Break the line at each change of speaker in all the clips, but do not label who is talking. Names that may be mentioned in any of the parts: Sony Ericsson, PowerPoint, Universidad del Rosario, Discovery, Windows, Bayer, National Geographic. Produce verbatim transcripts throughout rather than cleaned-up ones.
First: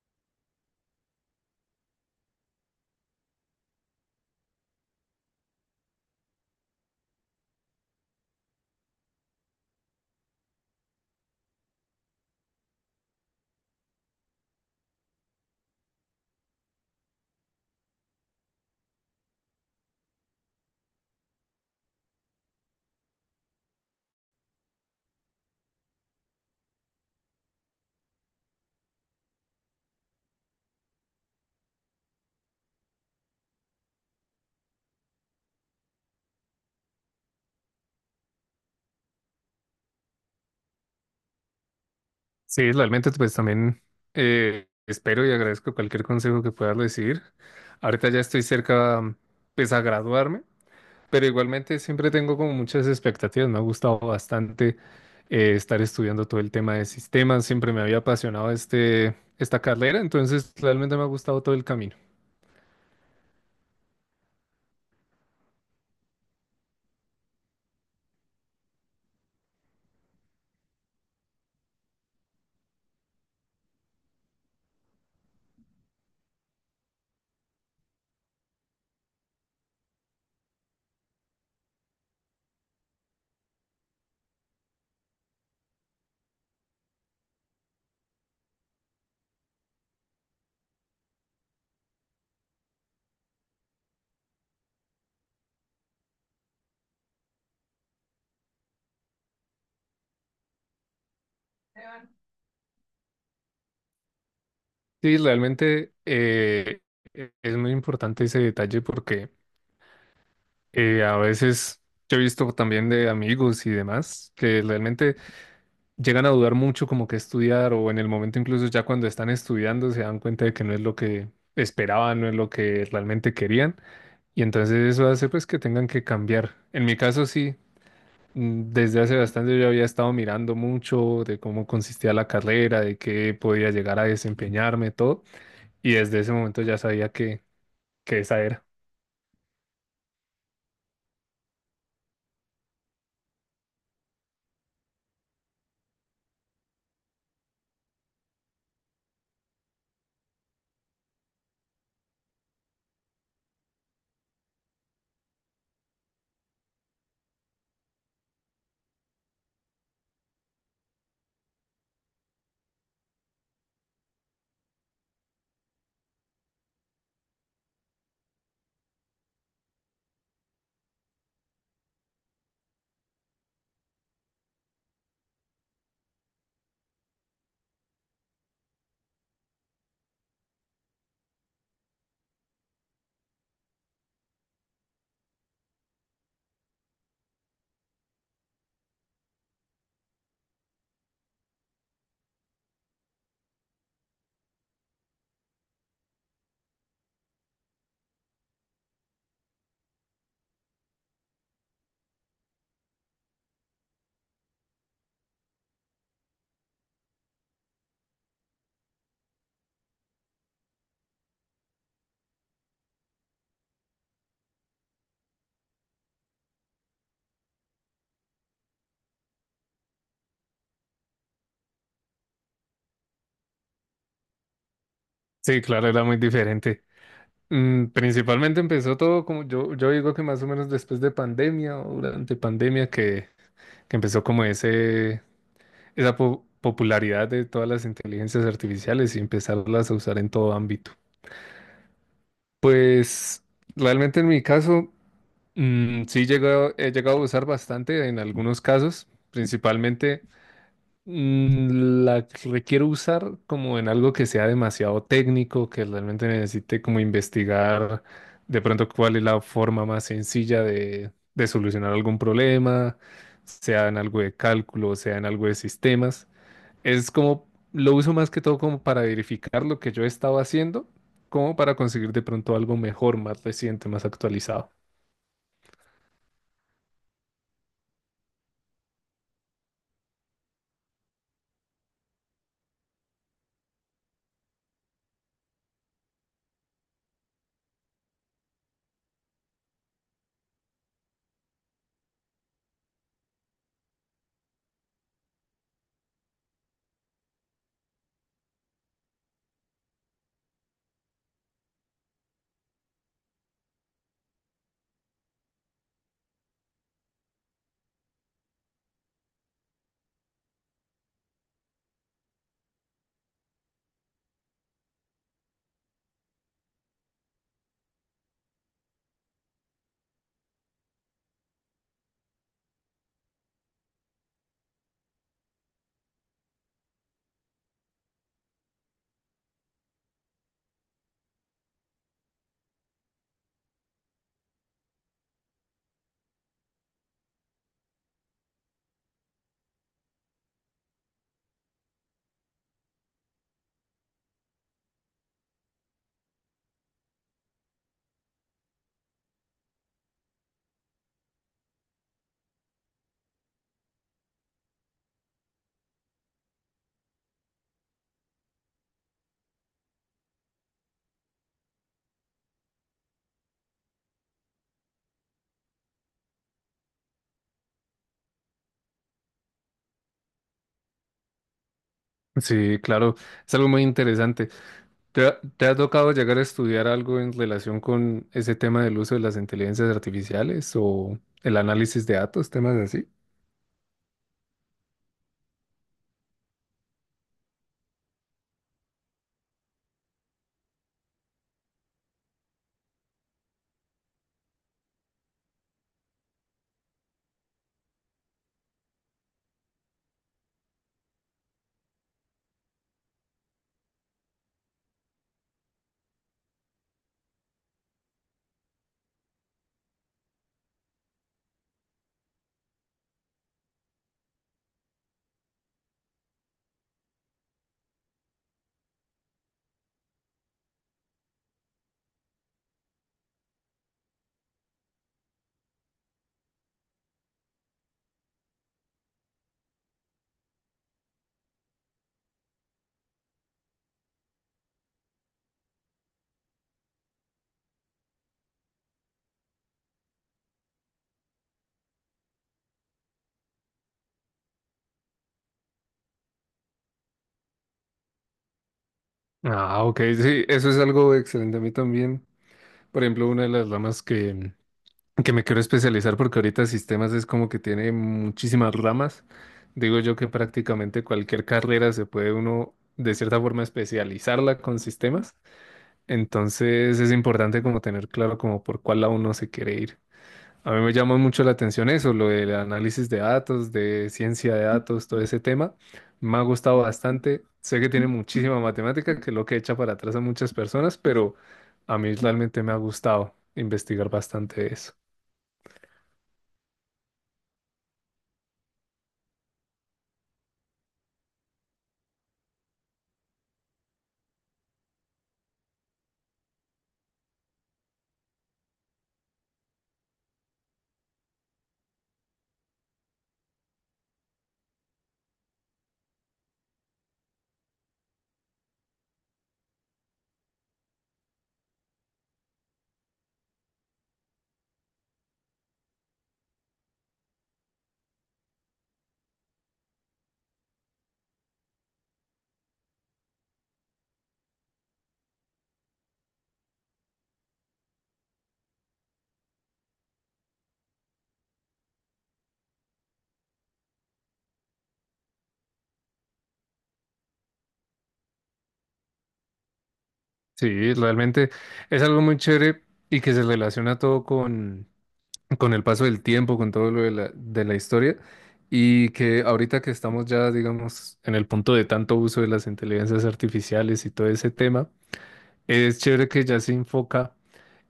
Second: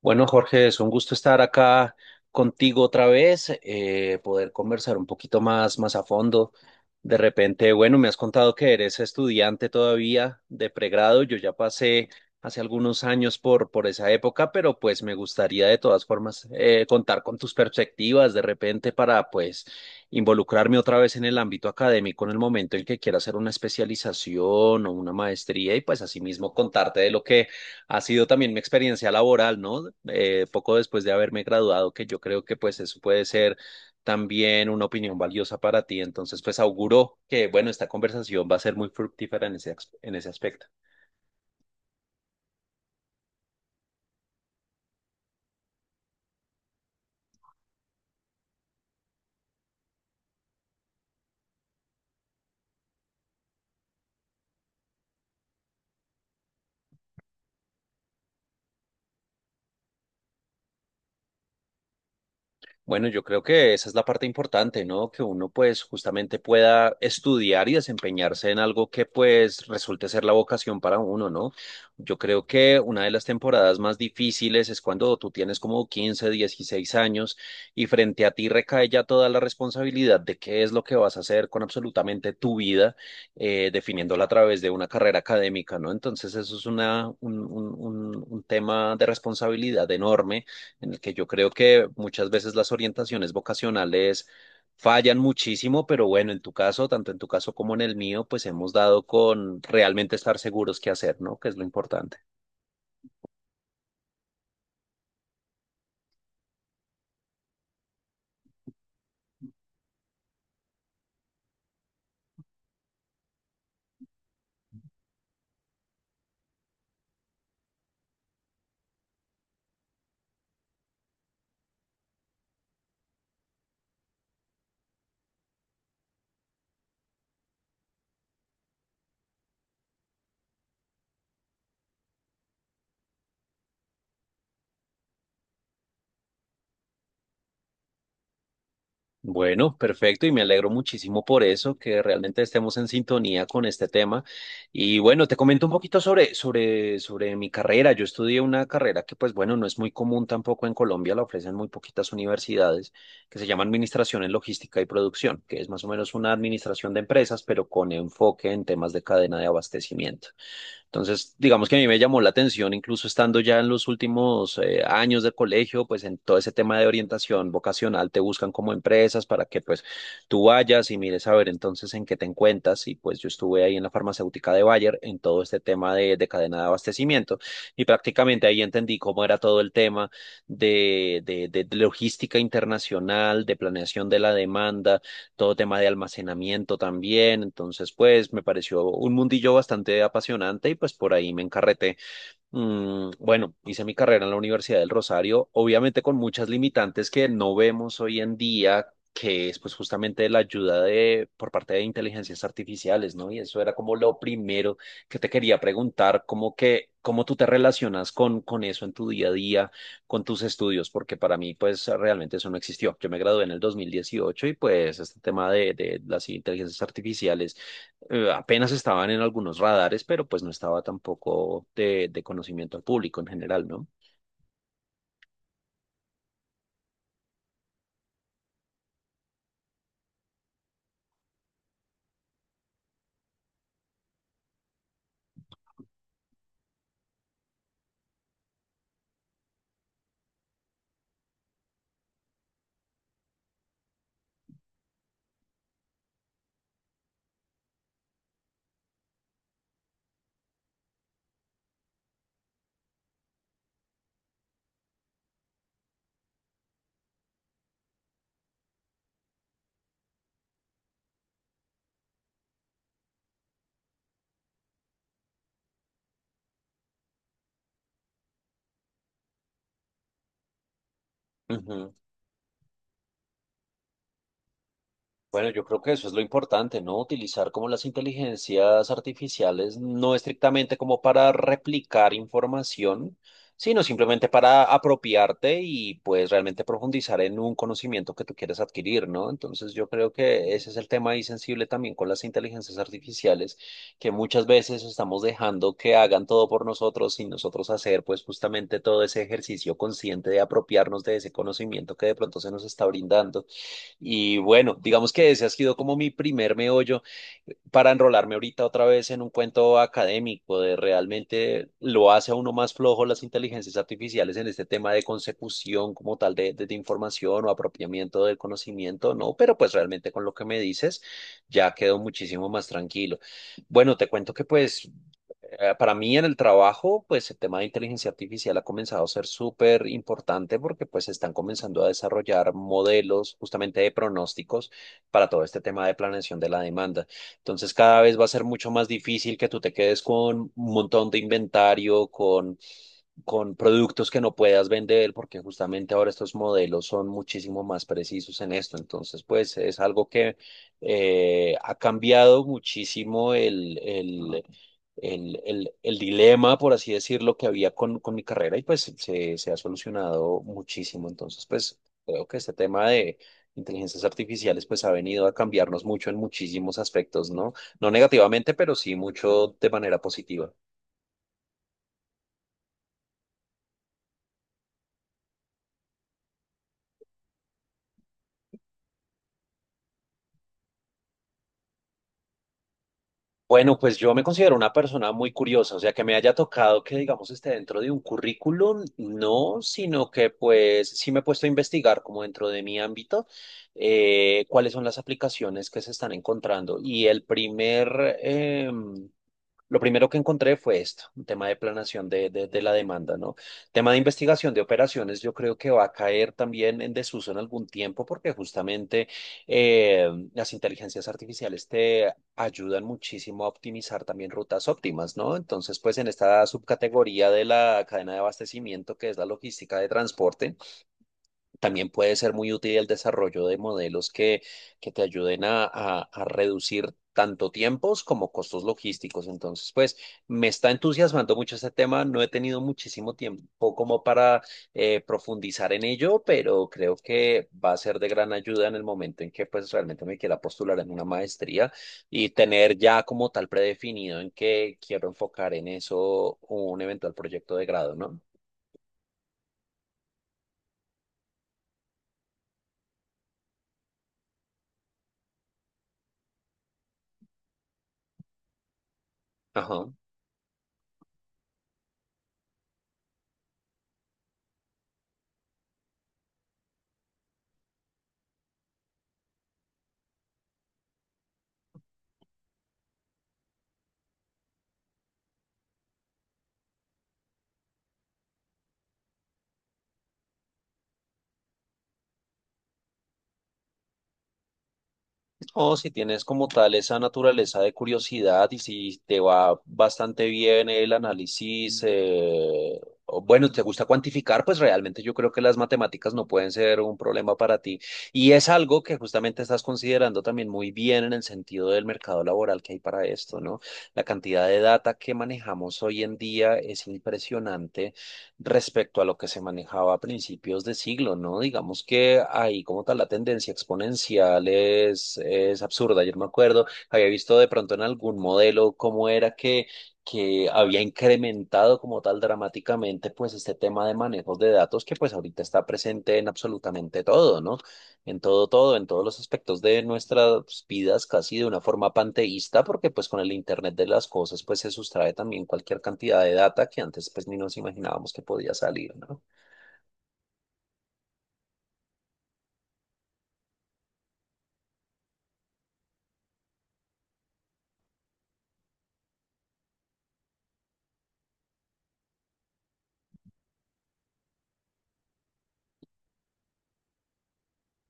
Bueno, Jorge, es un gusto estar acá contigo otra vez, eh, poder conversar un poquito más, más a fondo. De repente, bueno, me has contado que eres estudiante todavía de pregrado. Yo ya pasé hace algunos años por, por esa época, pero pues me gustaría de todas formas eh, contar con tus perspectivas de repente para pues involucrarme otra vez en el ámbito académico en el momento en que quiera hacer una especialización o una maestría y pues asimismo contarte de lo que ha sido también mi experiencia laboral, ¿no? Eh, poco después de haberme graduado, que yo creo que pues eso puede ser también una opinión valiosa para ti. Entonces, pues auguro que, bueno, esta conversación va a ser muy fructífera en ese, as- en ese aspecto.
Sí, realmente pues también eh, espero y agradezco cualquier consejo que puedas decir. Ahorita ya estoy cerca mm, pues a graduarme, pero igualmente siempre tengo como muchas expectativas. Me ha gustado bastante eh, estar estudiando todo el tema de sistemas. Siempre me había apasionado este, esta carrera, entonces realmente me ha gustado todo el camino.
Bueno, yo creo que esa es la parte importante, ¿no? Que uno pues justamente pueda estudiar y desempeñarse en algo que pues resulte ser la vocación para uno, ¿no? Yo creo que una de las temporadas más difíciles es cuando tú tienes como quince, dieciséis años y frente a ti recae ya toda la responsabilidad de qué es lo que vas a hacer con absolutamente tu vida, eh, definiéndola a través de una carrera académica, ¿no? Entonces eso es una, un, un un- un tema de responsabilidad enorme en el que yo creo que muchas veces las orientaciones vocacionales fallan muchísimo, pero bueno, en tu caso, tanto en tu caso como en el mío, pues hemos dado con realmente estar seguros qué hacer, ¿no? Que es lo importante.
Sí, realmente eh, e- es muy importante ese detalle porque eh, a veces yo he visto también de amigos y demás que realmente llegan a dudar mucho como que estudiar o en el momento incluso ya cuando están estudiando se dan cuenta de que no es lo que esperaban, no es lo que realmente querían, y entonces eso hace pues que tengan que cambiar. En mi caso sí, mm, desde hace bastante yo había estado mirando mucho de cómo consistía la carrera, de qué podía llegar a desempeñarme, todo, y desde ese momento ya sabía que, que esa era.
Bueno, perfecto y me alegro muchísimo por eso, que realmente estemos en sintonía con este tema. Y bueno, te comento un poquito sobre, sobre, sobre mi carrera. Yo estudié una carrera que, pues bueno, no es muy común tampoco en Colombia, la ofrecen muy poquitas universidades, que se llama Administración en Logística y Producción, que es más o menos una administración de empresas, pero con enfoque en temas de cadena de abastecimiento. Entonces, digamos que a mí me llamó la atención, incluso estando ya en los últimos eh, años del colegio, pues en todo ese tema de orientación vocacional te buscan como empresas para que pues tú vayas y mires a ver entonces en qué te encuentras. Y pues yo estuve ahí en la farmacéutica de Bayer en todo este tema de, de cadena de abastecimiento y prácticamente ahí entendí cómo era todo el tema de, de de- de logística internacional, de planeación de la demanda, todo tema de almacenamiento también. Entonces, pues me pareció un mundillo bastante apasionante y pues por ahí me encarreté. Mm, bueno, hice mi carrera en la Universidad del Rosario, obviamente con muchas limitantes que no vemos hoy en día, que es pues justamente la ayuda de por parte de inteligencias artificiales, ¿no? Y eso era como lo primero que te quería preguntar, como que cómo tú te relacionas con con eso en tu día a día, con tus estudios, porque para mí pues realmente eso no existió. Yo me gradué en el dos mil dieciocho y pues este tema de de las inteligencias artificiales eh, apenas estaban en algunos radares, pero pues no estaba tampoco de, de conocimiento al público en general, ¿no?
Sí, claro, era muy diferente. Mm, Principalmente empezó todo como yo, yo digo que más o menos después de pandemia o durante pandemia que que empezó como ese, esa po- popularidad de todas las inteligencias artificiales y empezarlas a usar en todo ámbito. Pues realmente en mi caso, mm, sí llegó- he llegado a usar bastante en algunos casos, principalmente mm, la que requiero usar como en algo que sea demasiado técnico, que realmente necesite como investigar de pronto cuál es la forma más sencilla de, de solucionar algún problema, sea en algo de cálculo, sea en algo de sistemas. Es como, lo uso más que todo como para verificar lo que yo estaba haciendo, como para
Ujú.
conseguir de pronto algo mejor, más reciente, más actualizado.
Bueno, yo creo que eso es lo importante, ¿no? Utilizar como las inteligencias artificiales no estrictamente como para replicar información, sino simplemente para apropiarte y pues realmente profundizar en un conocimiento que tú quieres adquirir, ¿no? Entonces yo creo que ese es el tema ahí sensible también con las inteligencias artificiales, que muchas veces estamos dejando que hagan todo por nosotros sin nosotros hacer pues justamente todo ese ejercicio consciente de apropiarnos de ese conocimiento que de pronto se nos está brindando. Y bueno, digamos que ese ha sido como mi primer meollo para enrolarme ahorita otra vez en un cuento académico de realmente lo hace a uno más flojo las inteligencias artificiales en este tema de consecución como tal de, de, de información o apropiamiento del conocimiento, ¿no? Pero pues realmente con lo que me dices ya quedo muchísimo más tranquilo. Bueno, te cuento que pues eh, para mí en el trabajo, pues el tema de inteligencia artificial ha comenzado a ser súper importante porque pues se están comenzando a desarrollar modelos justamente de pronósticos para todo este tema de planeación de la demanda. Entonces cada vez va a ser mucho más difícil que tú te quedes con un montón de inventario, con, con productos que no puedas vender porque justamente ahora estos modelos son muchísimo más precisos en esto. Entonces pues es algo que eh, ha cambiado muchísimo el el el, el- el dilema, por así decirlo, que había con, con mi carrera y pues se, se ha solucionado muchísimo. Entonces, pues creo que este tema de inteligencias artificiales pues ha venido a cambiarnos mucho en muchísimos aspectos, ¿no? No negativamente, pero sí mucho de manera positiva.
Sí, claro, es algo muy interesante. ¿Te ha, te ha tocado llegar a estudiar algo en relación con ese tema del uso de las inteligencias artificiales o el análisis de datos, temas así?
Bueno, pues yo me considero una persona muy curiosa, o sea, que me haya tocado que, digamos, esté dentro de un currículum, no, sino que pues sí me he puesto a investigar como dentro de mi ámbito eh, cuáles son las aplicaciones que se están encontrando. Y el primer, em, lo primero que encontré fue esto, un tema de planación de, de, de la demanda, ¿no? Tema de investigación de operaciones, yo creo que va a caer también en desuso en algún tiempo porque justamente eh, las inteligencias artificiales te ayudan muchísimo a optimizar también rutas óptimas, ¿no? Entonces, pues en esta subcategoría de la cadena de abastecimiento, que es la logística de transporte, también puede ser muy útil el desarrollo de modelos que, que te ayuden a, a- a reducir tanto tiempos como costos logísticos. Entonces, pues me está entusiasmando mucho este tema. No he tenido muchísimo tiempo como para eh, profundizar en ello, pero creo que va a ser de gran ayuda en el momento en que pues realmente me quiera postular en una maestría y tener ya como tal predefinido en que quiero enfocar en eso un eventual proyecto de grado, ¿no?
Ah, ok, sí, eso es algo excelente a mí también. Por ejemplo, una de las ramas que, que me quiero especializar, porque ahorita sistemas es como que tiene muchísimas ramas.
Ajá.
Digo yo que prácticamente cualquier carrera se puede uno de cierta forma especializarla con sistemas. Entonces es importante como tener claro como por cuál lado uno se quiere ir. A mí me llama mucho la atención eso, lo del análisis de datos, de ciencia de datos, todo ese tema. Me ha gustado bastante. Sé que tiene muchísima matemática, que es lo que echa para atrás a muchas personas, pero a mí realmente me ha gustado investigar bastante eso.
O si tienes como tal esa naturaleza de curiosidad y si te va bastante bien el análisis, eh, o bueno, te gusta cuantificar, pues realmente yo creo que las matemáticas no pueden ser un problema para ti. Y es algo que justamente estás considerando también muy bien en el sentido del mercado laboral que hay para esto, ¿no? La cantidad de data que manejamos hoy en día es impresionante respecto a lo que se manejaba a principios de siglo, ¿no? Digamos que ahí como tal la tendencia exponencial es, es absurda. Yo me acuerdo, había visto de pronto en algún modelo cómo era que, que había incrementado como tal dramáticamente pues este tema de manejos de datos que pues ahorita está presente en absolutamente todo, ¿no? En todo, todo, en todos los aspectos de nuestras vidas, casi de una forma panteísta, porque pues con el Internet de las cosas, pues se sustrae también cualquier cantidad de data que antes pues ni nos imaginábamos que podía salir, ¿no?
Sí, realmente es algo muy chévere y que se relaciona todo con, con el paso del tiempo, con todo lo de la, de la historia, y que ahorita que estamos ya, digamos, en el punto de tanto uso de las inteligencias artificiales y todo ese tema. Es chévere que ya se enfoca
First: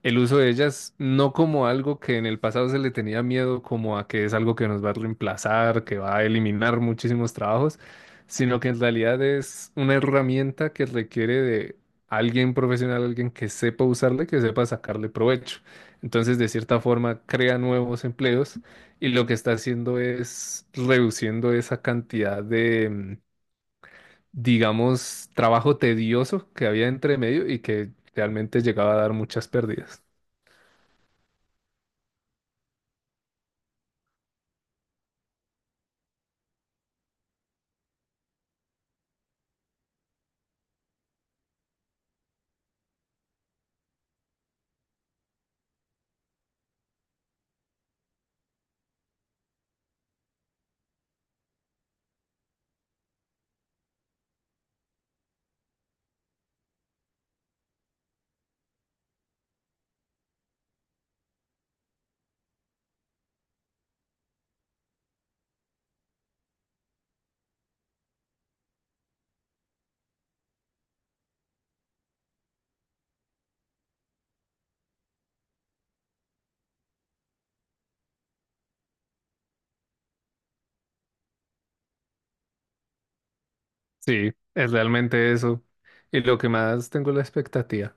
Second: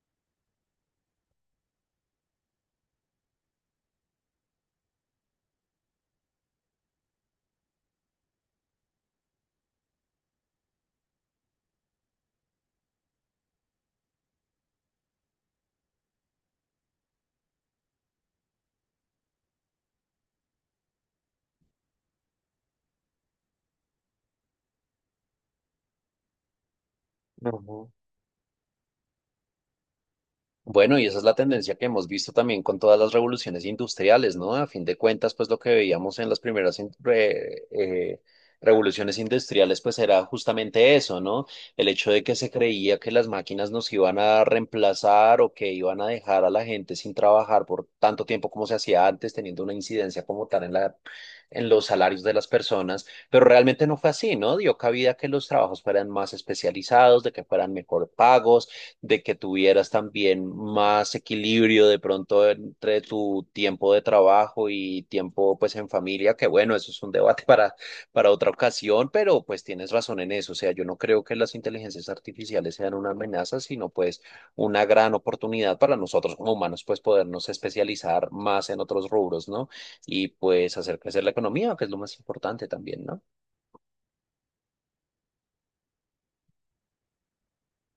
el uso de ellas no como algo que en el pasado se le tenía miedo, como a que es algo que nos va a reemplazar, que va a eliminar muchísimos trabajos, sino que en realidad es una herramienta que requiere de alguien profesional, alguien que sepa usarla y que sepa sacarle provecho. Entonces, de cierta forma, crea nuevos empleos y lo que está haciendo es reduciendo esa cantidad de mm, digamos, trabajo tedioso que había entre medio y
Ujú.
que realmente llegaba a dar muchas pérdidas.
Bueno, y esa es la tendencia que hemos visto también con todas las revoluciones industriales, ¿no? A fin de cuentas, pues lo que veíamos en las primeras in- re- eh, revoluciones industriales, pues era justamente eso, ¿no? El hecho de que se creía que las máquinas nos iban a reemplazar o que iban a dejar a la gente sin trabajar por tanto tiempo como se hacía antes, teniendo una incidencia como tal en la, en los salarios de las personas, pero realmente no fue así, ¿no? Dio cabida a que los trabajos fueran más especializados, de que fueran mejor pagos, de que tuvieras también más equilibrio de pronto entre tu tiempo de trabajo y tiempo pues en familia, que bueno, eso es un debate para, para otra ocasión, pero pues tienes razón en eso. O sea, yo no creo que las inteligencias artificiales sean una amenaza, sino pues una gran oportunidad para nosotros como humanos, pues podernos especializar más en otros rubros, ¿no? Y pues hacer crecer la economía, que es lo más importante también, ¿no?
Sí, es realmente eso. Y lo que más tengo es la expectativa.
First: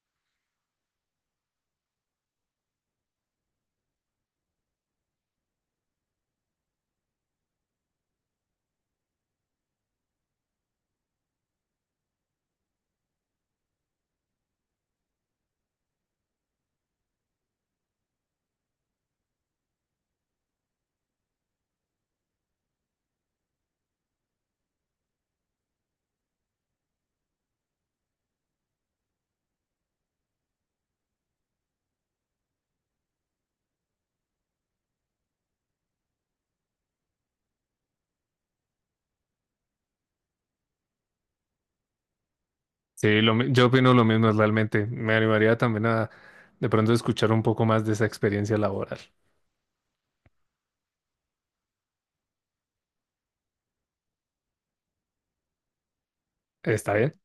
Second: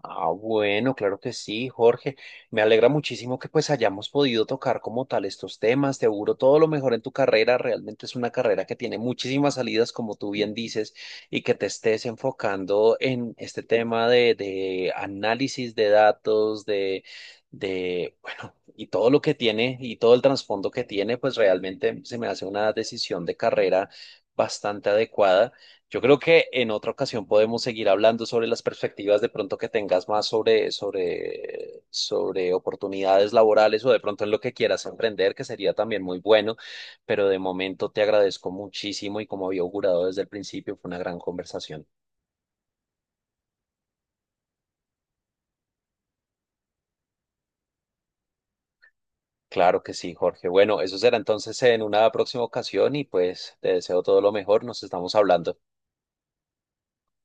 Ah, bueno, claro que sí, Jorge. Me alegra muchísimo que pues hayamos podido tocar como tal estos temas. Te auguro todo lo mejor en tu carrera. Realmente es una carrera que tiene muchísimas salidas, como tú bien dices, y que te estés enfocando en este tema de, de análisis de datos, de, de, bueno, y todo lo que tiene y todo el trasfondo que tiene, pues realmente se me hace una decisión de carrera bastante adecuada. Yo creo que en otra ocasión podemos seguir hablando sobre las perspectivas de pronto que tengas más sobre, sobre, sobre oportunidades laborales o de pronto en lo que quieras emprender, que sería también muy bueno, pero de momento te agradezco muchísimo y como había augurado desde el principio, fue una gran conversación.
Sí, lo mi- yo opino lo mismo, realmente. Me animaría también a de pronto escuchar un poco más de esa experiencia laboral.
Claro que sí, Jorge. Bueno, eso será entonces en una próxima ocasión y pues te deseo todo lo mejor, nos estamos hablando.
¿Está bien?